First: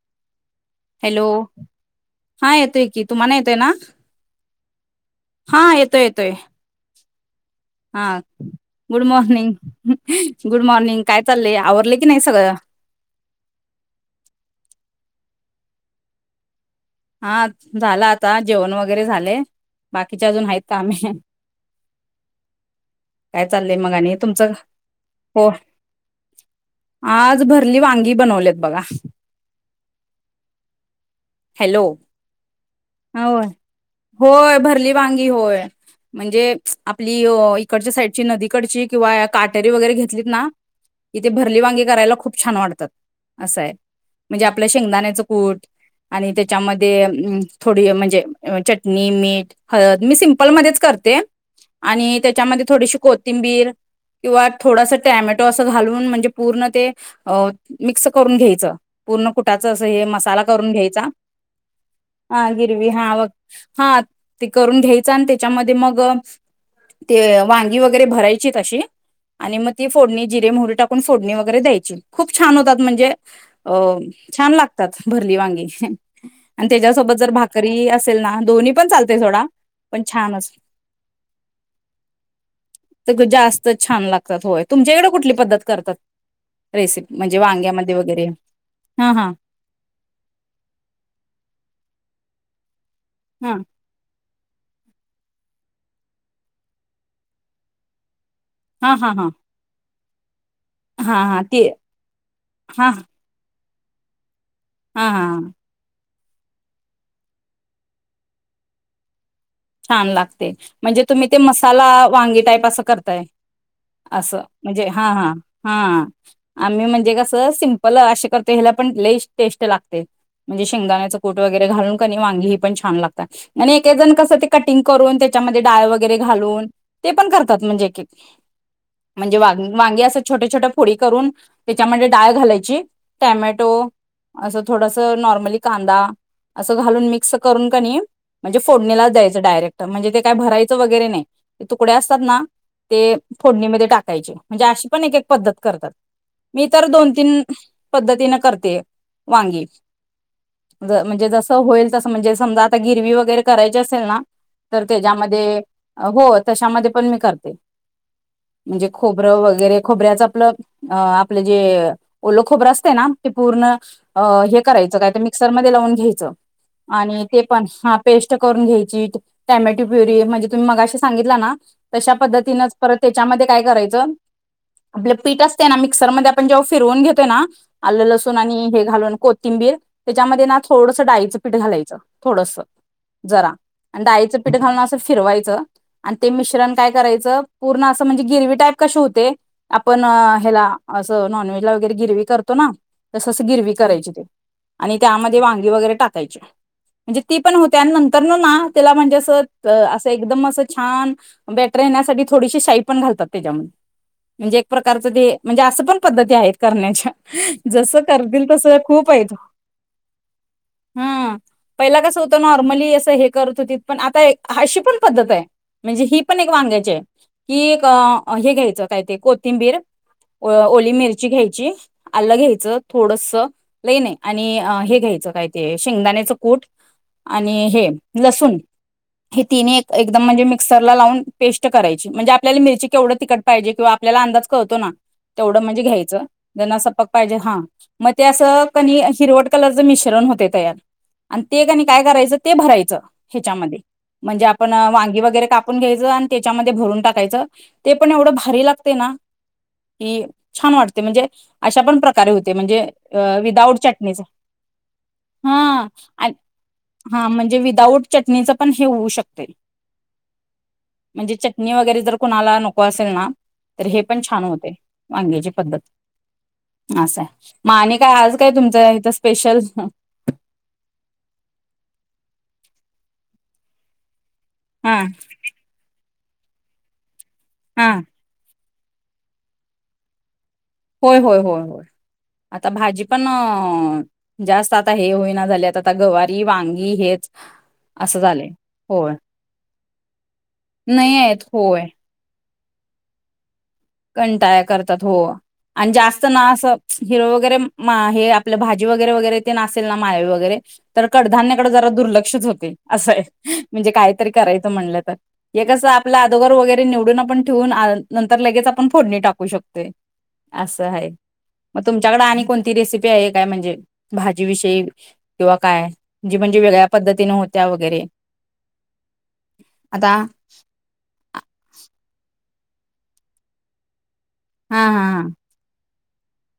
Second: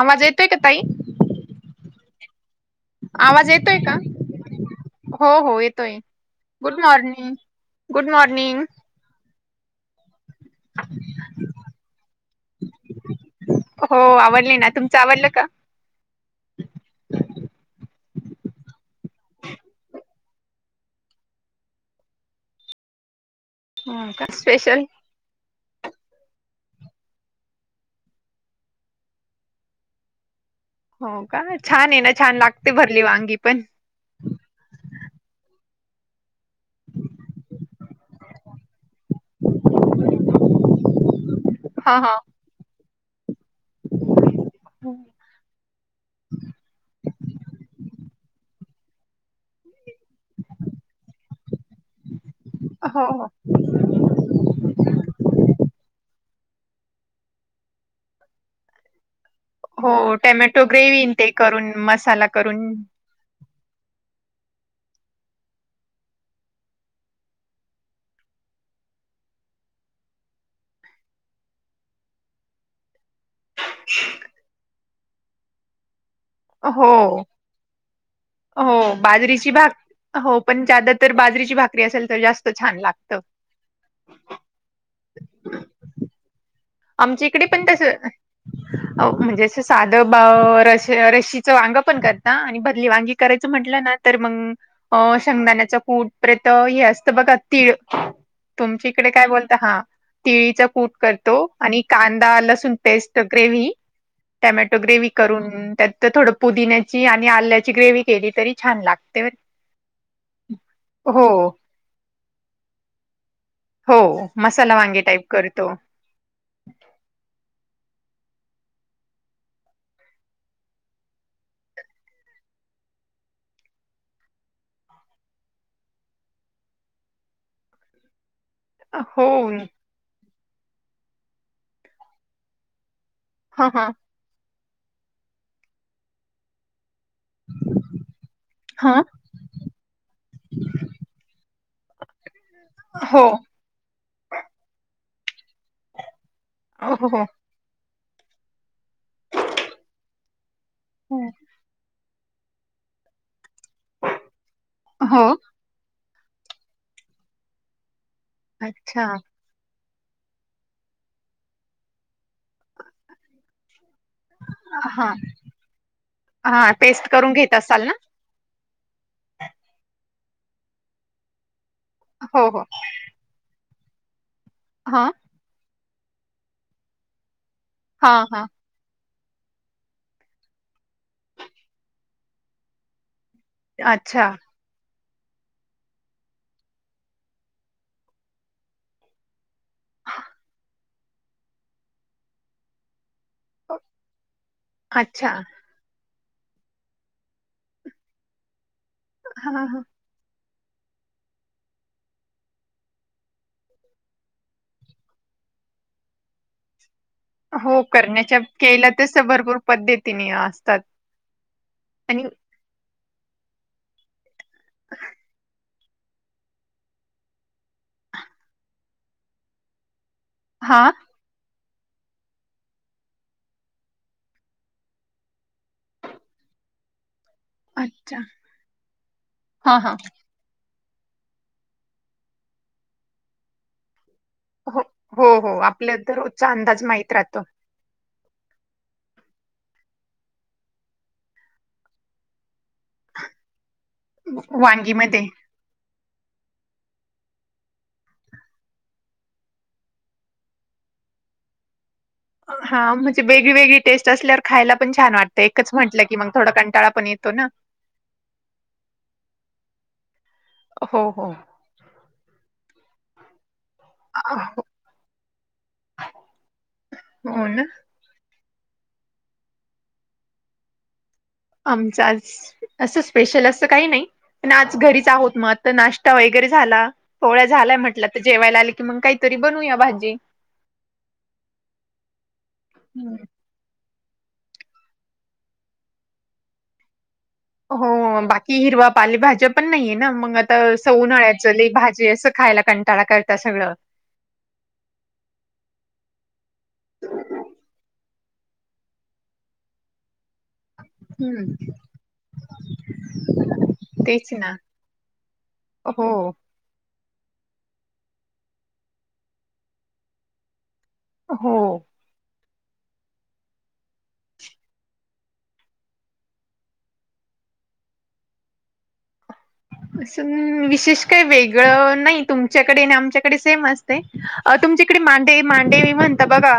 आवाज येतोय का ताई हॅलो. हा येतोय की तुम्हाला आवाज येतय ना येतोय का? हो हो हा येतोय येतोय. गुड मॉर्निंग हा good morning. Good morning, good morning काय चाललंय? आवरले की नाही सगळं. हो आवरले ना, तुमचं आवरलं का? हा झाल आता जेवण वगैरे झाले. बाकीचे अजून आहेत कामे. काय चाललंय मग हो आणि का तुमचं? स्पेशल हो. आज भरली वांगी बनवलेत बघा. हो का? हॅलो छान आहे ना छान लागते भरली वांगी होय पण. होय, भरली वांगी होय. म्हणजे आपली इकडच्या साईडची नदीकडची किंवा काटेरी वगैरे घेतलीत ना इथे भरली वांगी हा करायला हा खूप छान वाटतात असाय, म्हणजे आपलं हो शेंगदाण्याचं कूट आणि त्याच्यामध्ये अम् थोडी म्हणजे चटणी, मीठ, हळद मी सिम्पलमध्येच करते. आणि त्याच्यामध्ये थोडीशी हो कोथिंबीर किंवा थोडासा टॅमॅटो असं घालून म्हणजे पूर्ण ते, मिक्स करून घ्यायचं. पूर्ण कुटाचं असं हे हो मसाला टॅमॅटो करून घ्याय ग्रेव्ही न ते करून मसाला करून हा हा ते करून घ्यायचं आणि त्याच्यामध्ये मग ते वांगी वगैरे भरायची तशी आणि मग ती फोडणी जिरे मोहरी टाकून फोडणी वगैरे द्यायची. खूप छान होतात म्हणजे अ छान लागतात भरली वांगी आणि हो त्याच्यासोबत जर भाकरी अस हो बाजरीची भाक, हो छानच पण जदा तर बाजरीची भाकरी असेल तर जास्त छान लागत. तर जास्त छान लागतात होय, तुमच्याकडे कुठली पद्धत करतात? रेसिप आमच्या म्हणजे इकडे पण तसं वांग्यामध्ये वगैरे हो हा हा. म्हणजे साधं बा र र्शीचं वांग पण करता आणि भरली वांगी करायचं हा म्हंटलं ना तर मग अ शंगदाण्याचं कुट प्रेत हे असतं बघा तीळ तुमच्या हा इकडे हा काय बोल हा तिळीचा कूट हा करतो हा ते आणि कांदा, लसून हा पेस्ट ग्रेव्ही, टमॅटो हा ग्रेव्ही हा करून त्या तर थोडं पुदिन्याची आणि आल्याची ग्रेवी केली तरी छान लागतय छान लागते म्हणजे तुम्ही ते मसाला वांगी टाईप असं करताय. हो असं मसाला म्हणजे वांगे हा टाईप हा करतो हा. आम्ही म्हणजे कसं सिम्पल अशे करतो, ह्याला पण लईच टेस्ट लागते. म्हणजे शेंगदाण्याचं कूट वगैरे घालून कणी वांगी ही पण छान लागता आणि एक जण कसं ते कटिंग करून त्याच्यामध्ये डाळवगैरे घालून ते पण करतात म्हणजे एकेक. हो म्हणजे वां वांगी असं छोट्या छोट्या फोडी करून त्याच्यामध्ये डाळ घालायची ह टॅमॅटो ह असं थोडस नॉर्मली कांदा असं घालून मिक मिक्स करून कनी म्हणजे ह फोडणीला द्याय डायरेक्ट. म्हणजे ते काय भरायच वगैरे नाही तुकडे असतात ना ते हो फोडणीमध्ये टाक टाकायचे. म्हणजे अशी पण एक एक पद्धत करतात मी तर दोन हो तीन पद्धतीने करते. वांगी हो म्हणजे जस होईल तस म्हणजे समजा आता गिरवी वगैरे करायची असेल ना तर हो त्याच्यामध्ये हो तशामध्ये पण मी करते. म्हणजे अच्छा खोबरं वगैरे खोबऱ्याच आपलं अ आपलं जे ओल खोबरं असते ना ते पूर्ण अ- हे करायचं हा काय तर मिक्सरमध्ये लावून घ्यायचं हा पेस्ट आणि करून ते घेत पण असाल ना? हा पेस्ट करून घ्यायची. टॅमॅटो प्युरी म्हणजे तुम्ही मगाशी सांगितला ना, तशा हो हो पद्धतीनंच परत त्याच्यामध्ये काय करायचं, हा आपलं पीठ असतय ना मिक्सरमध्ये आपण जेव्हा फिरवून घेतोय ना आल्ल हा लसूण हा आणि हे घालून कोथिंबीर त्याच्यामध्ये ना थोडसं डाळीचं पीठ घालायचं थोडस जरा. आणि अच्छा डाळीचं पीठ घालून असं फिरवायचं. आणि ते मिश्रण काय करायचं, पूर्ण असं म्हणजे गिरवी टाईप कसे होते? आपण ह्याला असं नॉनव्हेज ला वगैरे गिरवी करतो ना. तस अस गिरवी करायची ते आणि अच्छा त्यामध्ये वांगी वगैरे टाक कायची म्हणजे ती पण होत्या आणि नंतर ना तेला म्हणजे असं हा त हा. अस एकदम असं छान बेटर येण्यासाठी थोडीशी शाई पण घालतात त्याच्यामधे. म्हणजे एक प्रकारचं ते म्हणजे असं पण पद्धती आहेत. करण्याच्या हो जसं करण्याच्या करतील तसं केल्या खूप तस आहेत भरपूर पद्धतीने असतात. [inaudible] हा पहिला कसं आणि होतं नॉर्मली असं हे करत होती पण आता अशी पण पद्धत आहे म्हणजे ही पण एक वांग्याच्याय. कि एक हे घ्यायचं काय ते कोथिंबीर, हा ओली मिरची घ्यायची. आलं घ्यायचं थोडस, लई नाही आणि हे घ्यायचं काय ते शेंगदाण्याचं कूट. आणि हे अच्छा लसूण हे हा तीनी एक हा एकदम म्हणजे मिक क्सरला लावून पेस्ट करायची म्हणजे आपल्या मिरची केवढ तिखट पाहिजे किंवा आपल्या अंदाज कळतो हो ना हो हो तेवढं म्हणजे आपल्या तर घ्यायचं रोजचा जेना अंदाज सप्पक माहित पाहिजे राहतो हा मग ते असं कनी हिरवट कलरचं मिश्रण होतय तयार. आणि ते कणी काय करायचं ते भरायचं ह्याच्यामध्ये म्हणजे आपण वांगीमध्ये वांगी वगैरे काप पून घ्यायचं आणि त्याच्यामध्ये भरून टाकायचं ते पण एवढं भारी लागतय ना. की छान वाटतय म्हणजे अशा पण प्रकारे होते म्हणजे हा अ वेगळी विदाऊट वेगळी टेस्ट चटणीचा असल्यावर खायला पण छान वाटतं हा एकच म्हटलं की आ मग थोडा कंटाळा पण हा येतो ना म्हणजे विदाऊट चटणीचं पण हे होऊ शकतय. ह. म्हणजे चटणी वगैरे जर कुणाला नको असेल ना. तर हे पण अ, छान होतय वग्याची पद्धत असाय हो ना म आणि का आज काय तुमच इथं स्पेशल हं? आमच आज असं स्पेशल असं काही नाही पण आज हा घरीच आहोत मग तर नाश्ता वगैरे झाला पोळ्या झालाय हा म्हटलं तर जेवायला आले की मग काही तरी बनूया भाजी. होय-होय-होय होय आता भाजी हम्म. पण जास्त आता हे होईना झालेत आता गवारी, वांगी हेच हो असं झाले बाकी हिरवा होय पालीभज्या पण नाहीये ना मग आता अस नाही आहेत उन्हाळ्याचं होय भाजी असं खायला कंटाळा करता सगळं कंटाळा करतात हो. आणि जास्त ना असं हिरो वगैरे हे आपलं भाजी वगैरे-वगैरे ते नासेल ना मिळव वगैरे तर हम्म. कडधान्याकडे जरा दुर्लक्षच होते असंय म्हणजे कायतरी तेच ना करायचं म्हणलं तर हे कसं हो आप अदोगर वगैरे निवडून आपण ठेवून नंतर लगेच आपण फोडणी टाकू शकतोय आपण असा हाय हो मग तुम त्याच्याकड आणि कोणती रेसिपी आहे काय म्हणजे भाजी विषयी किंवा काय जे म्हणजे वेगळ्या पद्धतीने होत्या वगैरे ह. आता असं विशेष काही वेगळं नाही तुमच्याकडे आणि आमच्याकडे सेम असते. अ हा तुमच्याकडे हा हा. मांडे-मांडे म्हणत बघा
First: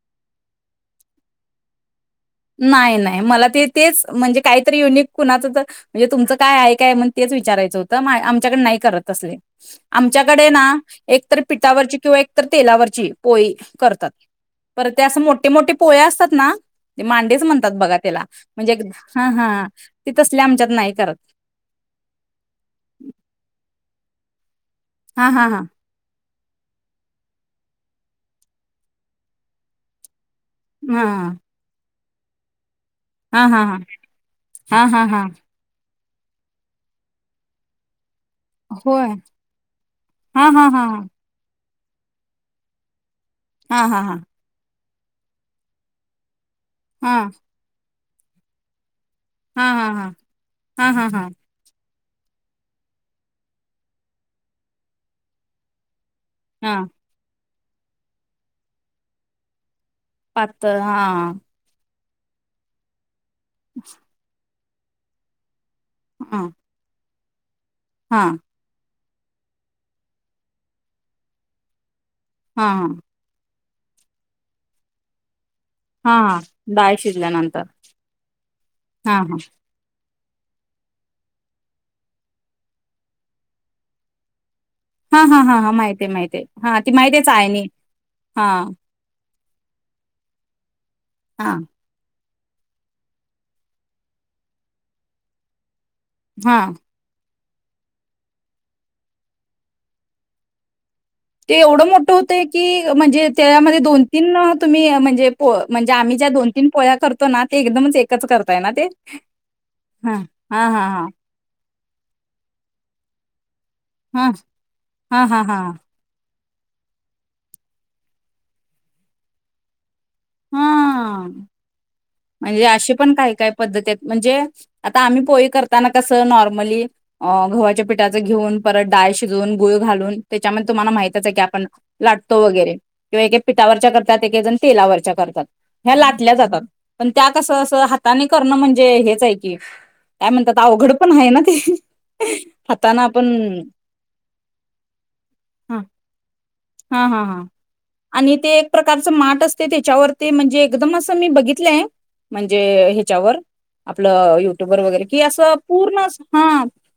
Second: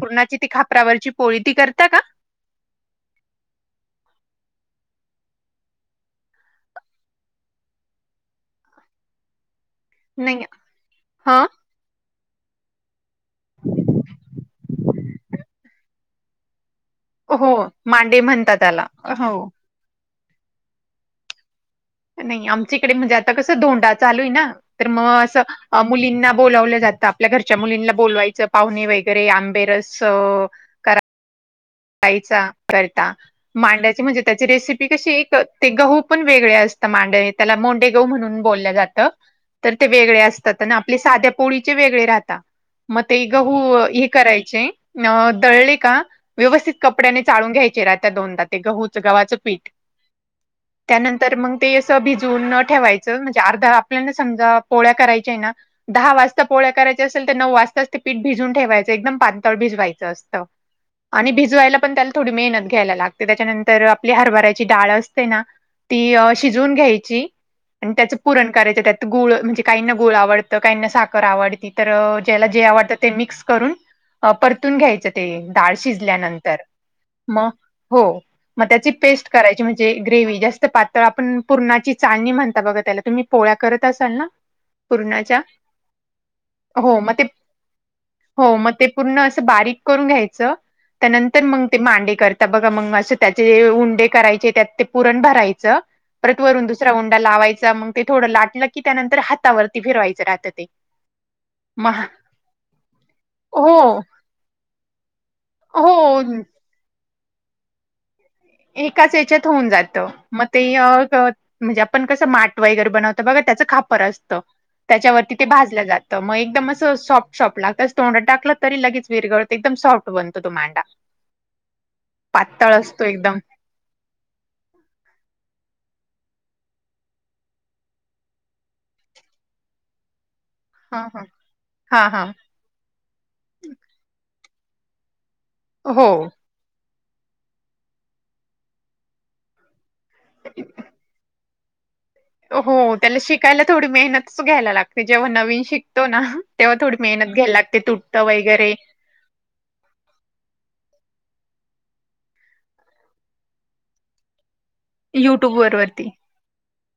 पुरणाची ती खापरावरची पोळी ती करता का? नाही-नाही मला ते तेच म्हणजे काहीतरी युनिक कुणाचं तर म्हणजे तुमचं काय आहे काय म्हण तेच विचारायचं होतं आमच्याकड नाही करत तसले. नाही आमच्याकडे ना एकतर ह पिठावरची किंवा एक तर तेलावरची पोळी करतात पर ते असं मोठे मोठे पोळे असतात ना? मांडेच हो म्हणतात बघा मांडे त्याला म्हणतात म्हणजे एक त्याला हा हो हा ते तसले आमच्यात नाही करत. नाही आमच्या इकडे म्हणजे आता कसं धोंडा चालू आहे ना तर मग हा हा हा. असं मुलींना बोलावलं जातं आपल्या घरच्या मुलींना बोलवायचं पाहुणे वगैरे आंबेरस मआ आईचा करता, हा हा. मांड्याची म्हणजे त्याची हा रेसिपी हा कशी हा. एक ते गहू पण वेगळे असता मांडे त्याला मोंडे गहू म्हणून बोलल्या जात, होय. तर ते वेगळे हा असतात हा आणि हा आपल्या हा. साध्या पोळीचे वेगळे राहता म ते गहू हा हा हे हा. करायचे न दळले का व्यवस्थित कपड्याने हा. चाळून घ्यायचे, राहता दोनदा ते गहूच गव्हाचं हा पीठ हा हा. हा हा हा. त्यानंतर मंग ते अस भिजून न ठेवायचं म्हणजे अर्धा आपल्याना समजा पोळ्या करायच्या ना दहा वास त पोळ्या हा. करायचे असेल तर नऊ वाजताच ते पीठ भिजून ठेवायचं एकदम पांतळ भिजवायचं असतं. त हा आणि भिजवायला पण त्याला थोडी मेहनत घ्यायला लागते, त्याच्यानंतर आपली हरभऱ्याची डाळ असते ना ती अ हा. शिजवून घ्यायची अन् त्याचं हा. पुरण करायच्या त्यात गुळ म्हणजे काहीना गुळ आवडतं, काहीना साखर आवडती तर ज्याला जे हा हा. आवडतं ते मिक्स करून अ परतून घ्यायचं ते डाळ हा हा शिजल्यानंतर डाळ मग शिजल्यानंतर हो मग त्याची हा पेस्ट हा करायची म्हण जे ग्रेवी जास्त पातळ आपण पुरणाची चाळणी म्हणता बघा त्याला, तुम्ही पोळ्या करत असाल ना? [inaudible] हा हा हा हा माहिते माहिते, हा ती हो मग माहितीये ते चाळणी हा हो मग ते पूर्ण असं बारीक करून घ्यायचं, त्यानंतर हा मंग ते मांडे कर त बघा मंग असं त्याचे उंडे करायचे त्यात ते पुरण भरायचं. परत हा वरून दुसरा उंडा लावायचा, मंग ते थोडं लाटलं की त्यानंतर हातावरती फिरवायचं राहतं ते ते एवढं मग मोठं होतंय की म्हणजे हो त्यामध्ये दोन तीन तुम्ही म्हणजे पोळ म्हणजे आम्ही ज्या हो दोन तीन पोळ्या करतो ना, ते एकदमच एकच करताय ना ते एकाच याच्यात होऊन जात हा मग ते हा हा अ हा क म्हणजे आपण कसं माट वगैरे बनवत बघा त्याचं खापर हा असतं हा त्याच्यावरती हा ते हा भाजलं जा त मग एकदम असं सॉफ्ट सॉफ्ट लागत, अस तोंडात टाकलं तरी लगेच विरगळत एकदम सॉफ्ट बनतो तो मांडा, हा पातळ असतो एकदम पद्धत येत म्हणजे आता आम्ही पो इ करताना कस नॉर्मली अ गव्हाच्या पिठाच घिऊन, परत डाळ शिजवून, गुळ घालून त्याच्यामध्ये तुम्हाना हा हा माहितच आहे की आपण हा हा लाटतो वगैरे किंवा एक एक पिठावरच्या करतात एकेक जण तेलावरच्या करतात ह्या हो लाटल्या जातात, पण त्या कस अस हाताने करणं म्हणजे हेच आहे की काय म्हणत्यात अवघड पण हाय ना ते हो हाताना त्याला आपण शिकायला थोडी मेहनतच घ्यायला लागते, जेव्हा नवीन हा शिकतो ना तेव्हा थोडी हा मेहनत घ्यायला लागते तुटतं वगैरे अस माट असते त्याच्यावर ते म्हणजे एकदम असं मी बघितलंय म्हणजे हेच्यावर आपलं युट्युब वर वगैरे कि असं युट्यूब पूर्ण वरती अस हा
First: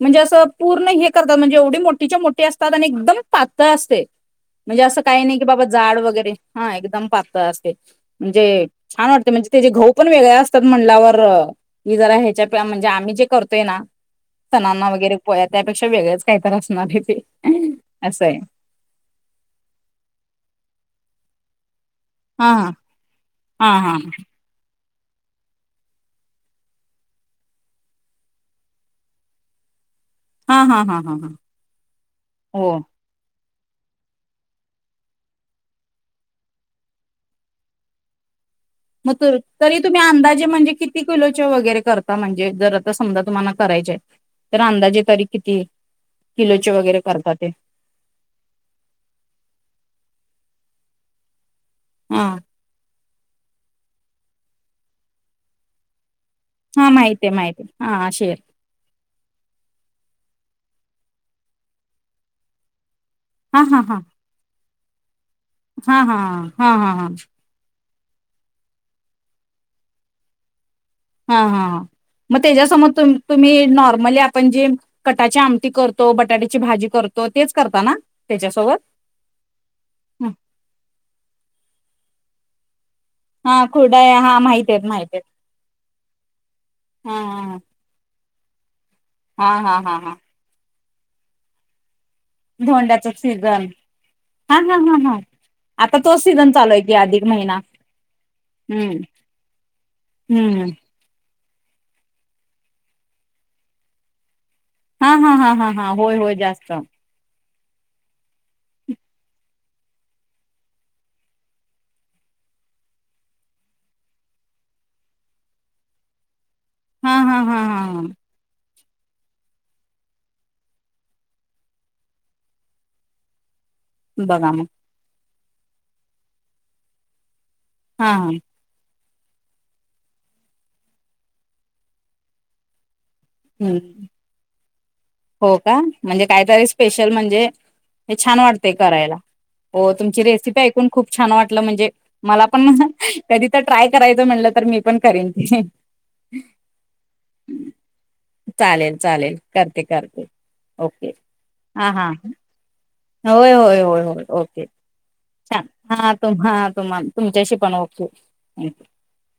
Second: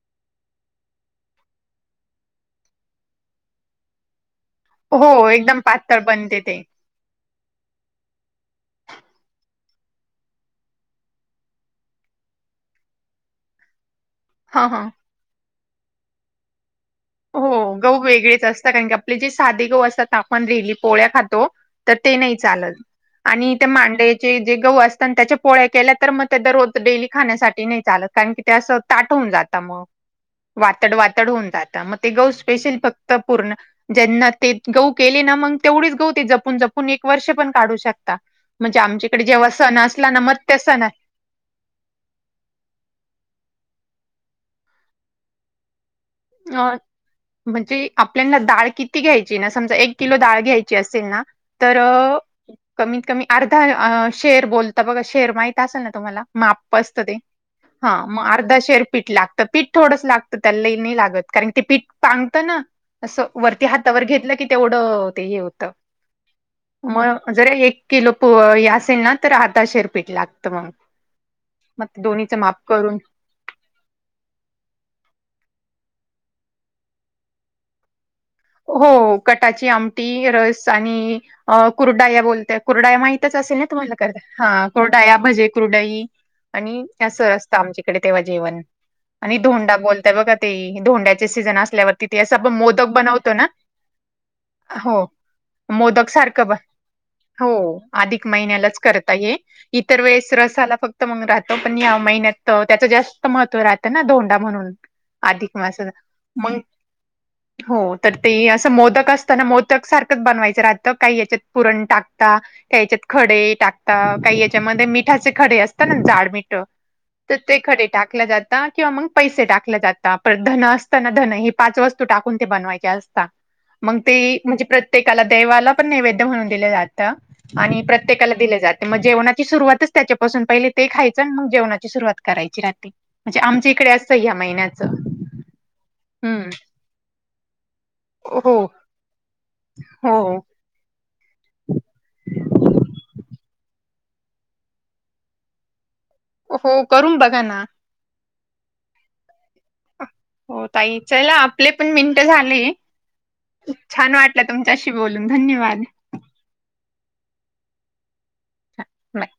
म्हणजे असं पूर्ण हे करतात म्हणजे एवढी मोठीच्या मोठी असतात आणि एकदम पातळ असते. म्हणजे असं काही हो नाही की एकदम बाबा जाड पातळ वगैरे बनते ते हा एकदम पातळ असते. म्हणजे छान वाटते म्हणजे त्याजे गहू पण वेगळे असतात म्हणल्यावर ही जरा ह्याच्या [unintelligible] म्हणजे आम्ही जे करतोय ना हा हा सणांना वगैरे पोळ्या त्यापेक्षा वेगळच काय तर असणार आहे ते हो गहू असं आहे वेगळेच असता कारण की आपले जे साधे गहू असतात ता आपण डेली पोळ्या खातो. तर ते नाही हा चालत आणि त्या हा हा मांड्याचे जे गहू असता ना आणि त्याच्या पोळ्या केल्या तर मग त्या दरोज डेली खाण्यासाठी नाही चालत कारण की ते असं ताट होून जाता म हा हा हा वातड हा हा वातड हा होऊन जात, मग ते गहू हो स्पेशली फक्त पूर्ण ज्यांना ते गहु केले ना मंग तेवढीच गहु ते जपून जपून एक वर्ष पण काढू शकता म्हणजे आमच्याकडे जेव्हा सण असला ना मत त्या सणा किलोच्या वगैरे करता म्हणजे जर आता समजा तुम्हाला करायचाय तर अंदाजे तरी किती? किलोचे अ वगैरे करता ते म्हणजे आपल्यान ना डाळ किती घ्यायची ना, समजा एक किलो डाळ घ्यायची असेल ना तर आ. कमीत कमी अर्धा शेअर बोलता बघा शेअर माहीत असेल ना तुम्हाला माप् हा असतं ते माहिती आहे माहिती आहे हा मग शेर अर्धा शेरपीठ लागते. तर पीठ थोडंस लागतं त्याला ल नाही लागत कारण ते पीठ पांगतं ना असं. हा वरती हा हा हातावर घेतलं की तेवढं ते हे होत हा हा हा हा हा हा मग जर एक किलो पो असेल ना तर आता शिरपीट लागत मग हा हा मग ते दोन्हीचं मे माप जस करून मत तुम्ही नॉर्मली आपण जे कटाची आमटी करतो बटाट्याची भाजी करतो तेच करता ना. त्याच्यासोबत हो कटाची आमटी रस आणि कुरडा या बोलत कुरडा या माहिती असेल हा ना तुम्हाला कर खुरडाय हा ह माहित आहेत माहित कुर्डाया आहेत भजे कुर्डाई आणि हा अस स असतं आमचे. तडे तेव्हा जेवण आणि हा धोंडा हा हा बोलताय हा बघा ते धोंड्याचे सीझन असल्यावर तिथे असं आपण मोदक धोंड्याच बनवतो. ना हा, हा, हो हा, हा. आता मोदक तोच सारख सीझन चालू आहे की अधिक हो महिना अधिक महिन्यालाच हम्म करता ये इतर वेळेस हम्म रसाला फक्त मग राहतो पण या महिन्यात त्याचं जास्त महत्त्व राहतं ना धोंडा म्हणून. हा हा हा अधिक हा हा मासाचा होय होय मग जास्त हा हो तर ते असं मोदक असताना मोदक सारखंच बनवायचं राहतं काही याच्यात पुरण टाकता काही याच्यात खडे टाकतात काही याच्यामध्ये मिठाचे खडे असतात ना जाड मिठ हा तर ते हा हा खडे हा टाकलं जात. किंवा मग पैसे टाकले जात पण धन असताना न हे पाच वस्तू टाकून ते बनवायचे. मग ते बघा म्हणजे मग प्रत्येकाला देवाला पण नैवेद म्हणून दिलं जात. आणि हा हा प्रत्येकाला दिले जात. मग जेवणाची सुरुवातच त्याच्यापासून पहिले ते खायचं मग जेवणाची सुरुवात करायची रात्री. म्हणजे आमच्या इकडे हम्म असतं या्या महिन्याचं हो का म्हणजे हम्म काहीतरी स्पेशल म्हणजे हे छान हो वाटतंय करायला हो तुमची रेसिपी ऐकून खूप छान वाटलं म्हणजे मला पण कधी तर ट्राय करायचं म्हणलं तर मी पण करेन ते हो करून बघा ना. चालेल चालेल करते करते. हो ओके तईचायला आपले हा पण हा मिनट झाले. होय होय होय छान होय वाटलं ओके तुमच्याशी बोलून छान धन्यवाद. हा. तुम्हा तुम्हा तुमच्याशी पण ओके. नाही.